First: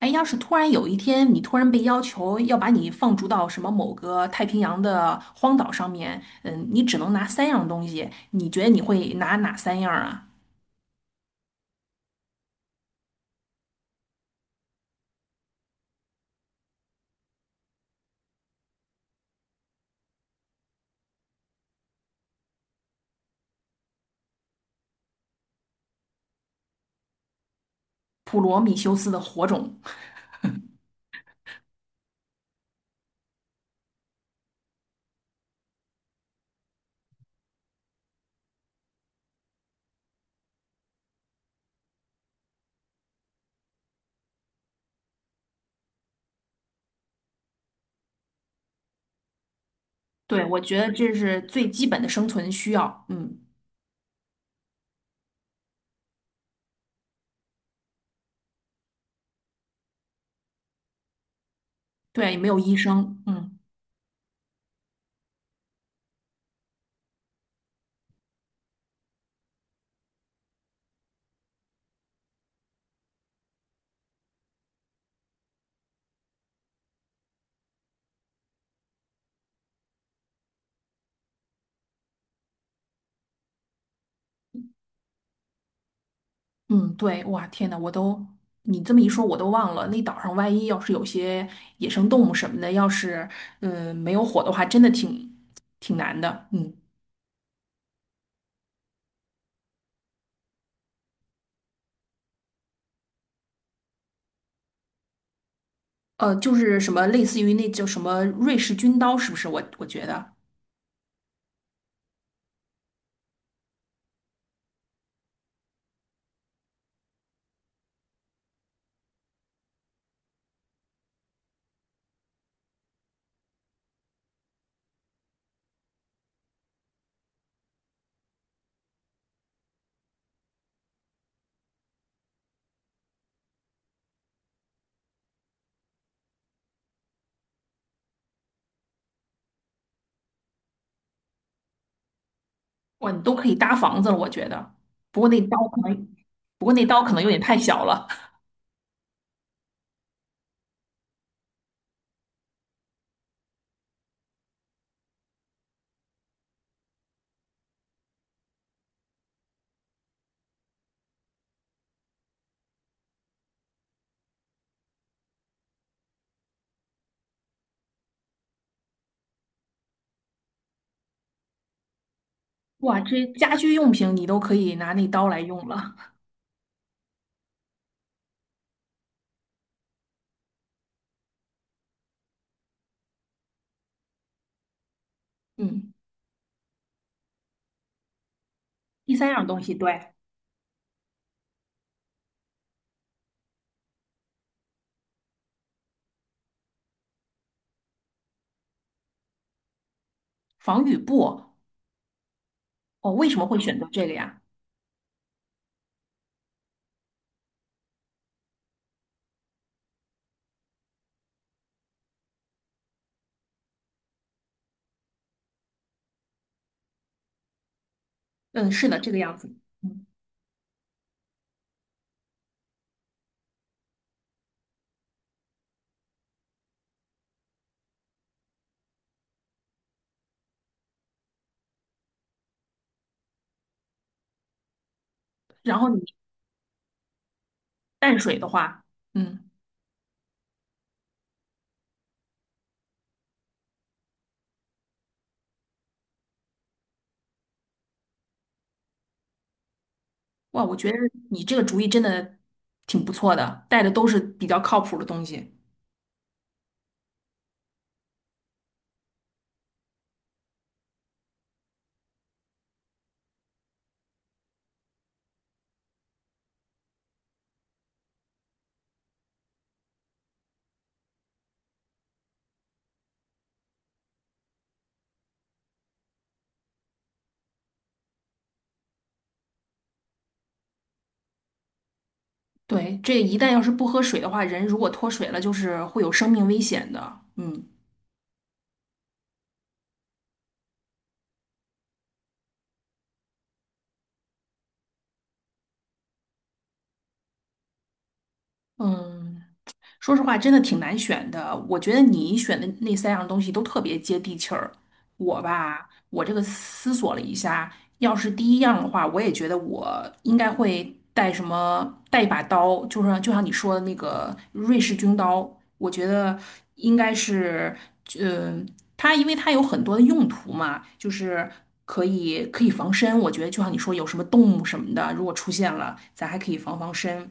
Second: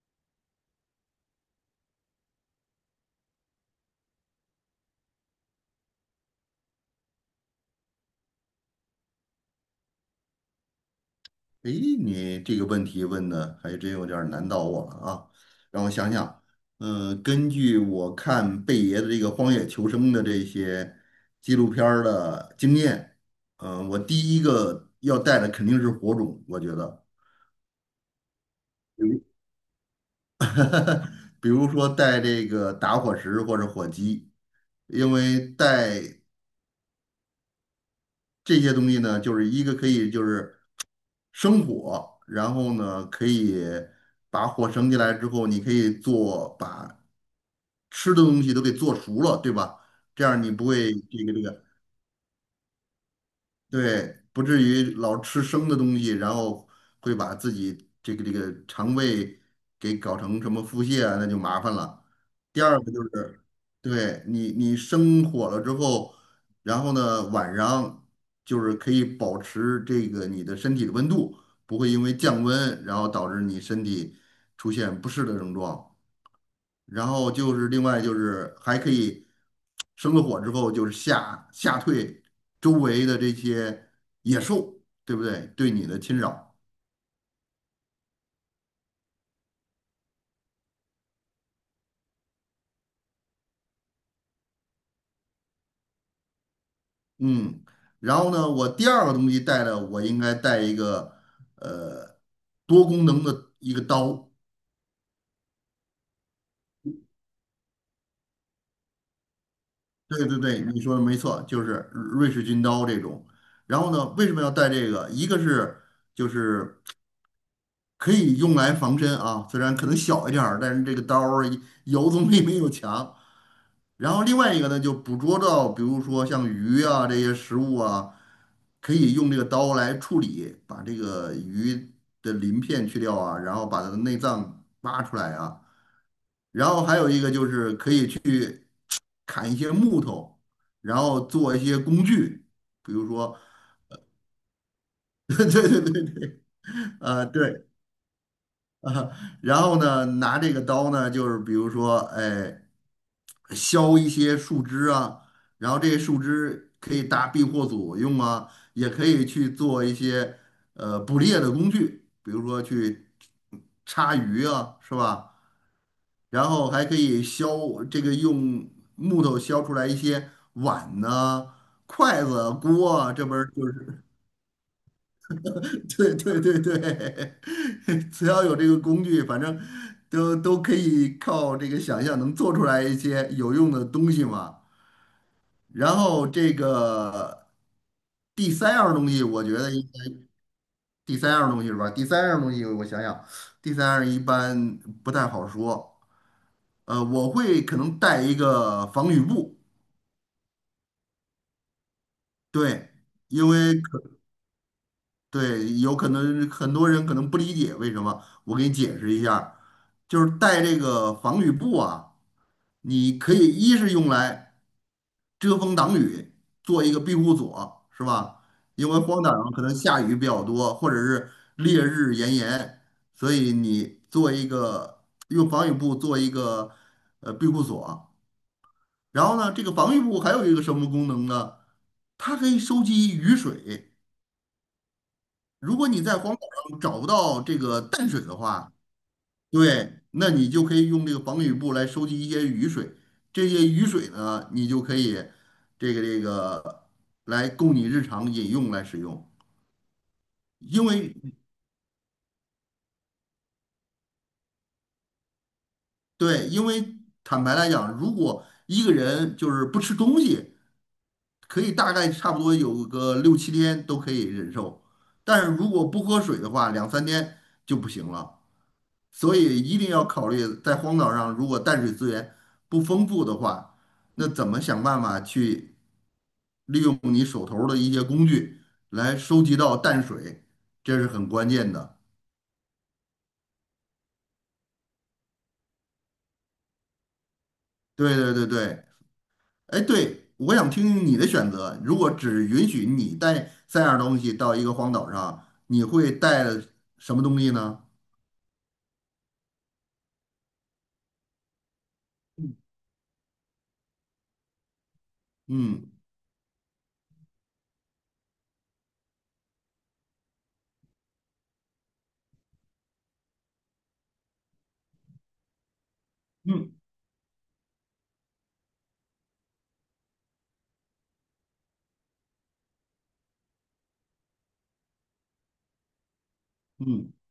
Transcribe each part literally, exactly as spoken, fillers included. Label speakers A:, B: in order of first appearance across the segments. A: 哎，要是突然有一天你突然被要求要把你放逐到什么某个太平洋的荒岛上面，嗯，你只能拿三样东西，你觉得你会拿哪三样啊？
B: 诶，你这个问题问的还真有点儿难倒我了啊！让我想想，嗯、根据我看贝爷的这个《荒野求生》的这些纪录片儿的经验，嗯、我第一个要带的肯定是火种，我觉得，
A: 普罗米修斯的火种。
B: 比如说带这个打火石或者火机。因为带这些东西呢，就是一个可以就是生火，然后呢，可以把火升起来之后，你可以做把吃的东西都给做熟了，对吧？这样
A: 对，
B: 你
A: 我
B: 不
A: 觉得
B: 会
A: 这
B: 这个
A: 是
B: 这个
A: 最基本的生存需要。嗯，
B: 对，不至于老吃生的东西，然后会把自己这个这个肠胃给搞成什么腹泻啊，那就麻烦了。
A: 对，没有
B: 第
A: 医
B: 二个就
A: 生。
B: 是，
A: 嗯
B: 对，你你生火了之后，然后呢晚上就是可以保持这个你的身体的温度，不会因为降温然后导致你身体出现不适的症状。然后就是另外就是还可以生了火之后就是吓吓退周围的这些野兽，对不对？对你的侵扰，
A: 嗯，对。哇，天呐，我都你这么一说，我都忘了，那岛上万一要是有些野生动物什么的，要是嗯没有火的话，真的挺挺难的。嗯。
B: 嗯。然后呢，我第二个东西带的我应该带一个呃多功能的一个刀。
A: 呃，就是什么类似于那叫什么瑞士军刀，是不是？我我觉
B: 对
A: 得，
B: 对对，你说的没错，就是瑞士军刀这种。然后呢，为什么要带这个？一个是就是可以用来防身啊，虽然可能小一点儿，但是这个刀儿有总比 没有强。然后另外一个呢，就捕捉到，比如说像鱼啊这些食物啊，可以用这个刀来处理，把这个鱼的鳞片去掉啊，然后把它的内脏挖出来啊。然后还有一个就是可以砍一些木头，然后做一些工具，比如
A: 哇，你都
B: 说，
A: 可以搭房子了，我觉得。不过 那
B: 对
A: 刀可
B: 对对
A: 能，
B: 对，
A: 不过那刀可能
B: 啊、
A: 有点太
B: 对，
A: 小了。
B: 然后呢，拿这个刀呢，就是比如说，哎，削一些树枝啊，然后这些树枝可以搭避祸所用啊，也可以去做一些呃捕猎的工具，比如说去叉鱼啊，是吧？然后还可以削这个用木头削出来一些碗呐、筷子、锅
A: 哇，
B: 啊，
A: 这
B: 这不是
A: 家
B: 就
A: 居用
B: 是。
A: 品你都可以拿那刀来用了。
B: 对对对对，只要有这个工具，反正都都可以靠这个想象能做出来一些有用的东西嘛。
A: 嗯，
B: 然后这个第三样东
A: 第
B: 西，
A: 三
B: 我
A: 样
B: 觉
A: 东
B: 得
A: 西，
B: 应
A: 对。
B: 该第三样东西是吧？第三样东西我想想，第三样一般不太好说。呃，我会可能带一个防雨布，
A: 防雨布。
B: 对，
A: 哦，为什么
B: 因
A: 会
B: 为
A: 选择这个呀？
B: 对，有可能很多人可能不理解为什么，我给你解释一下儿就是带这个防雨布啊，你可以一是用来遮风挡雨，做一个庇护所，是吧？
A: 嗯，是
B: 因
A: 的，
B: 为
A: 这个
B: 荒岛
A: 样
B: 上
A: 子。
B: 可能下
A: 嗯，
B: 雨比较多，或者是烈日炎炎，所以你做一个用防雨布做一个呃庇护所。然后呢，这个防雨布还有一个什么功能呢？它可以收集雨水。如
A: 然后
B: 果你
A: 你
B: 在荒岛上找不到这个淡
A: 淡
B: 水的
A: 水的
B: 话，
A: 话，嗯。
B: 对，那你就可以用这个防雨布来收集一些雨水，这些雨水呢，你就可以这个这个来供你日常饮用来使用。
A: 哇，我
B: 因
A: 觉得
B: 为
A: 你这个主意真的挺不错的，带的都是比较靠谱的东西。
B: 对，因为坦白来讲，如果一个人就是不吃东西，可以大概差不多有个六七天都可以忍受，但是如果不喝水的话，两三天就不行了。所以一定要考虑，在荒岛上如果淡水资源不丰富的话，那怎么想办法去利用你手头儿的一些工具来收集到淡水，这是很关键的。
A: 对，这一旦要是不喝水的话，人如果脱水了，就是会有生命危险的。嗯。
B: 对对对对，哎，对，我想听听你的选择。如果只允许你带三样东西到一个荒岛上，你会带什么东西呢？
A: 嗯。说实话，真的挺难选的。我觉得你选的那三样东西都特别接地气儿。我吧，
B: 嗯
A: 我这个思索了一下，要是第一样的话，我也觉得我应该会带什么，带一把刀，就是就像你说的那个瑞士军刀，我觉得
B: 嗯
A: 应该是，嗯、它因为它有很多的用途嘛，就是可以可以防身。我觉得就像你说，有什么动物什么的，如果出现了，咱还可以防防
B: 嗯。
A: 身。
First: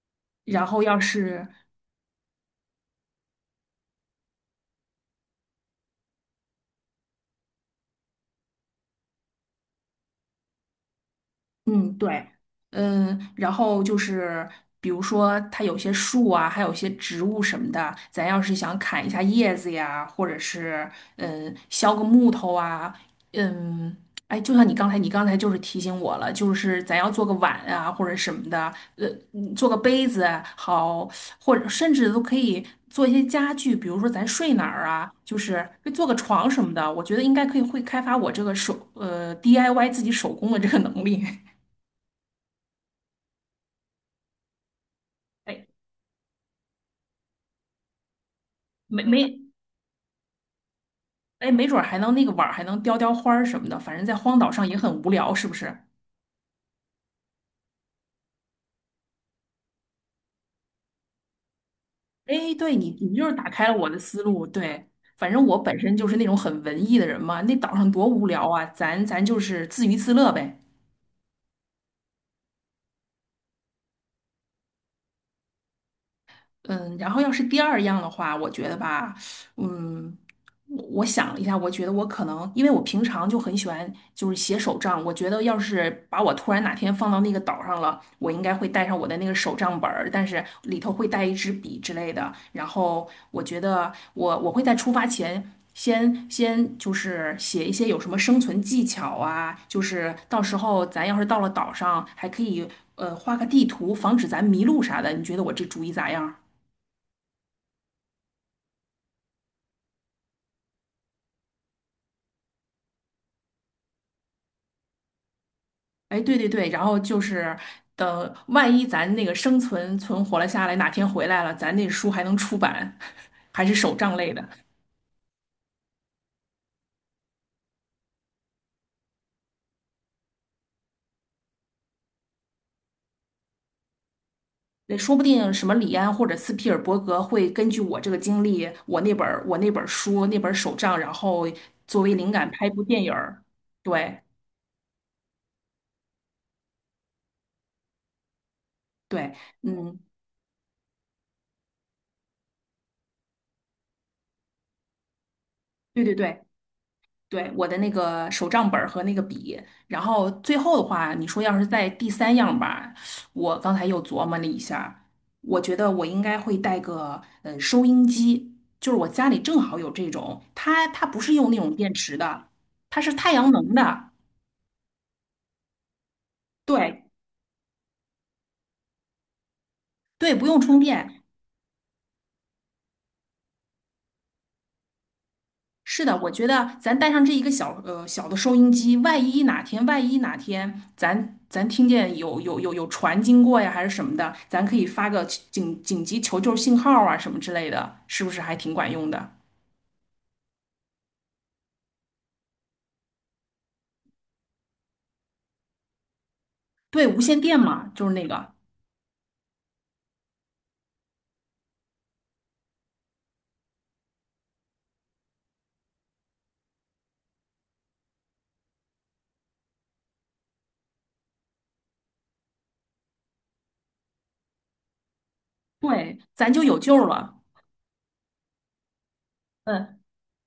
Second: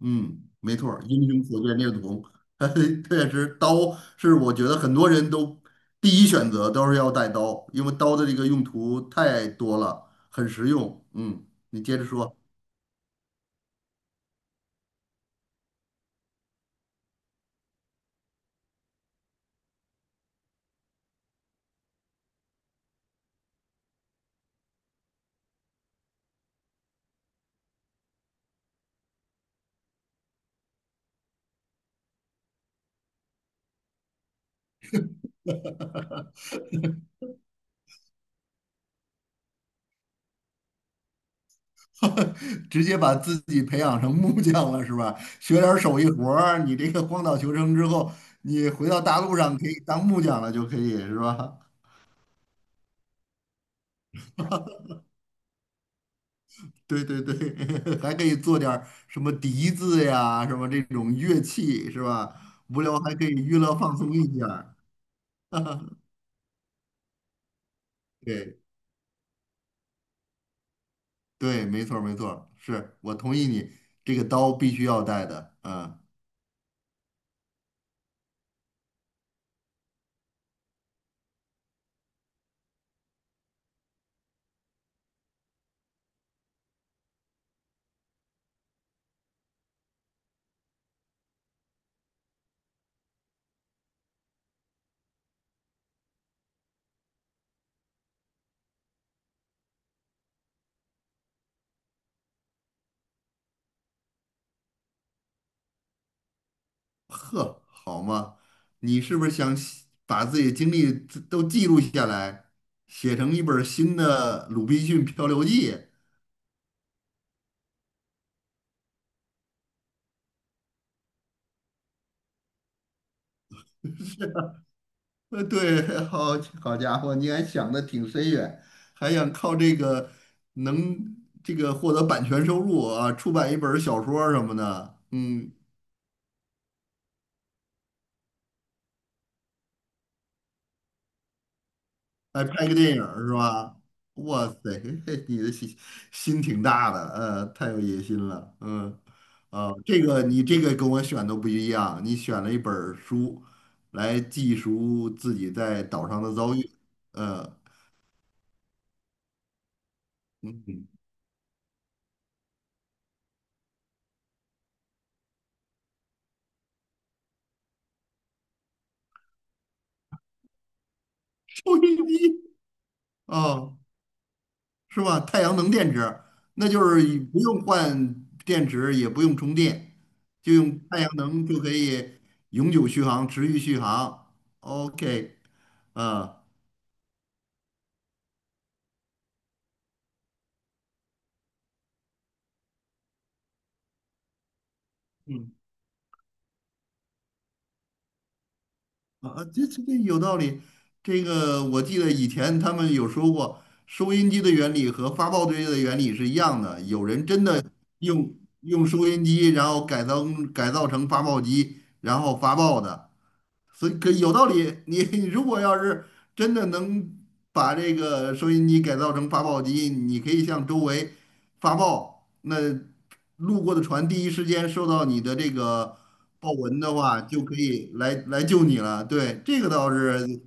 B: 嗯，
A: 然
B: 没
A: 后
B: 错
A: 要
B: 儿，英雄
A: 是
B: 所见略同。确实，刀是我觉得很多人都第一选择都是要带刀，因为刀的这个用途太多了，很实用。嗯，你
A: 嗯，
B: 接着
A: 对。
B: 说，
A: 嗯，然后就是比如说它有些树啊，还有些植物什么的，咱要是想砍一下叶子呀，或者是嗯削个木头啊，嗯，哎，就像你刚才，你刚才就是提醒我了，就是咱要做个碗啊或者什么的，呃，嗯做个杯子好，或者甚至都可以做一些家具，比如说咱睡哪儿啊，就是做个床什么的，我觉得应该可以会开发我这个手呃 D I Y 自己手工的这个能力。
B: 直接把自己培养成木匠了是吧？学
A: 哎，
B: 点儿手艺活儿，你这个荒岛求生之后，你回到
A: 没
B: 大陆
A: 没，
B: 上可以当木匠了，就可以是
A: 哎，
B: 吧？
A: 没准儿还能那个碗儿还能雕雕花儿什么的，反正在荒岛上也很无聊，是不是？
B: 对对对，还可以做点儿什么笛子呀，什么这种乐器是吧？
A: 哎，对
B: 无
A: 你，
B: 聊
A: 你
B: 还可
A: 就
B: 以
A: 是打
B: 娱
A: 开了
B: 乐
A: 我
B: 放
A: 的
B: 松
A: 思
B: 一
A: 路。
B: 下儿。
A: 对，反正我本身就是那种很文艺的人嘛，那岛上多无聊
B: 对
A: 啊，咱咱就是自娱自乐呗。
B: 对，没错儿没错儿是我同意你，这个刀必须要带的。嗯，
A: 嗯，然后要是第二样的话，我觉得吧，嗯，我我想了一下，我觉得我可能，因为我平常就很喜欢就是写手账，我觉得要是把我突然哪天放到那个岛上了，我应该会带上我的那个手账本儿，但是里头会带一支笔之类的。然后我觉得我我会在出发前先先就是写一些有什么生存技巧啊，就是到时候咱要是到了岛上，还可以呃画个地图，防止咱迷路啥的。你觉得我这主意咋样？
B: 呵，好嘛，你是不是想写把自己的经历都记录下来，写成一本儿新的《鲁滨逊漂流记》？
A: 哎，对对对，然后就是等万一咱那个生存存活了下来，哪天回来了，咱那书还能出版，还是手账类的。
B: 呃，对，好好家伙，你还想的挺深远，还想靠这个能这个获得版权收入啊，出版一本儿小说儿什么的，
A: 对说不
B: 嗯，
A: 定什么李安或者斯皮尔伯格会根据我这个经历，我那本儿我那本儿书那本儿手账，然后作为灵
B: 来
A: 感
B: 拍
A: 拍
B: 个
A: 部
B: 电
A: 电
B: 影
A: 影
B: 儿是
A: 儿。
B: 吧？
A: 对
B: 哇塞，嘿嘿你的心心挺大的，呃，太有野心了，嗯，
A: 对。
B: 啊，
A: 嗯，
B: 这个你这个跟我选的不一样，你选了一本儿书来记述自己在
A: 对
B: 岛
A: 对
B: 上的
A: 对。
B: 遭遇，
A: 对，
B: 呃，
A: 我的那个手账本儿和那个笔，然后最后的
B: 嗯，
A: 话，你说要是在第三样吧，我刚才又琢磨了一下儿我觉得我应该会带个呃收音机，就是我家里正好有这种，它它不是用那种
B: 收
A: 电
B: 益
A: 池
B: 低
A: 的，它是太阳能
B: 哦。
A: 的，
B: 是吧？太阳能电池，那就
A: 对
B: 是不用换电池，也不用充电，
A: 对，不
B: 就
A: 用充
B: 用太阳
A: 电，
B: 能就可以永久续航、持续续航。OK,
A: 是的，我
B: 啊，
A: 觉得咱带上这一个小呃小的收音机，万一哪天万一哪天咱咱听见有有有有船经过呀，还是什么的，咱可以发个
B: 嗯，
A: 紧紧急求救信号啊什么之类的，是不是还挺管用的？
B: 啊，这这这有道理。这个我记得以前他们有说过，收音机的原理和发报机的原理是一样的。有
A: 对，无
B: 人
A: 线
B: 真
A: 电
B: 的
A: 嘛，就是那
B: 用
A: 个，
B: 用收音机，然后改造改造成发报机，然后发报的。所以可有道理。你你 如果要是真的能把这个收音机改造成发报机，你可以向周围发报，那路过的船第一时间收到你的这个
A: 对，咱
B: 报
A: 就有
B: 文的
A: 救
B: 话，
A: 了。
B: 就可以来来救你了。对，这个倒
A: 嗯。
B: 是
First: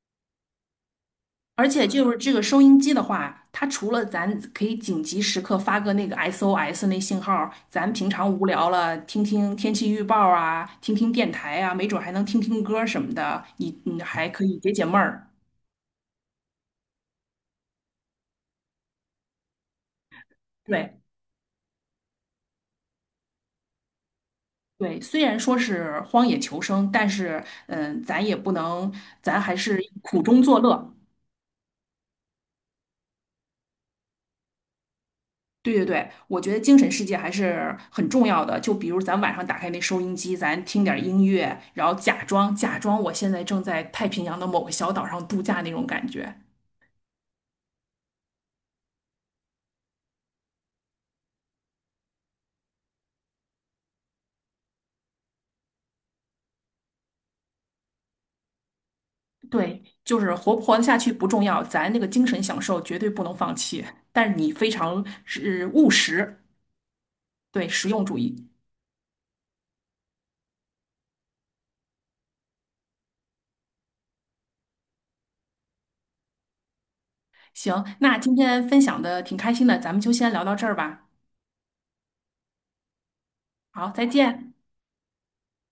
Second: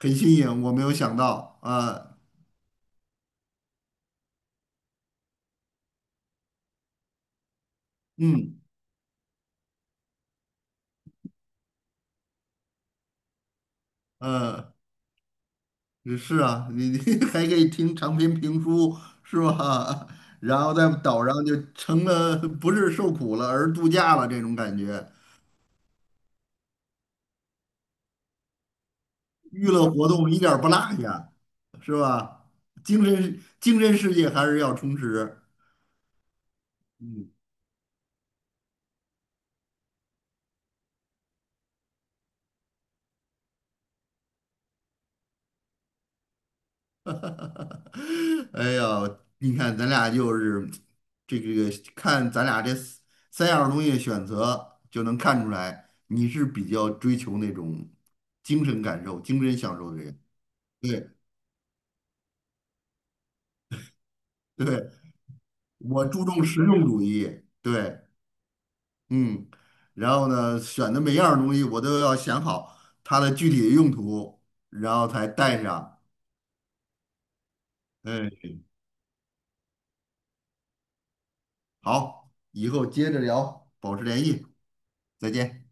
B: 很新颖，我没有想到
A: 而且就
B: 啊。
A: 是这个收音机的话，它除了咱可以紧急时刻发个那个 S O S 那信号，咱平常无
B: 嗯
A: 聊了听听天气预报啊，听听电台啊，没准还能听听歌什么的，你你还可以解
B: 呃。
A: 解闷儿。
B: 也是啊，你你 还可以听长篇评书是吧？然后在
A: 对
B: 岛上就成了不是受苦了，而度假了这种感
A: 对，
B: 觉，
A: 虽然说是荒野求生，但是嗯，咱也不能，咱还
B: 娱
A: 是
B: 乐活
A: 苦
B: 动一
A: 中
B: 点
A: 作
B: 儿不落
A: 乐。
B: 下，是吧？精神精神世界还是要充实。
A: 对对对，我觉得精神世界还
B: 嗯，
A: 是很重要的。就比如咱晚上打开那收音机，咱听点儿音乐，然后假装假装我现在正在太平洋的某个小岛上度假那种感觉。
B: 哎呀，你看咱俩就是这个，看咱俩这三三样东西选择，就能看出来你是比较追求那种精神感受、精神享
A: 对，
B: 受的
A: 就
B: 人。
A: 是活不活得下
B: 对。
A: 去不重要，咱那个精神享受绝对不能放弃。但是你非
B: 对，
A: 常是务
B: 我注
A: 实，
B: 重实用主义，
A: 对，实
B: 对，
A: 用主义。
B: 嗯，然后呢，选的每样东西我都要想好它的具体的用途，然后才带上。
A: 行，那
B: 嗯，
A: 今天分享的挺开心的，咱们就先聊到这儿吧。
B: 好，以后接着聊，
A: 好，
B: 保持
A: 再
B: 联系，
A: 见。
B: 再见。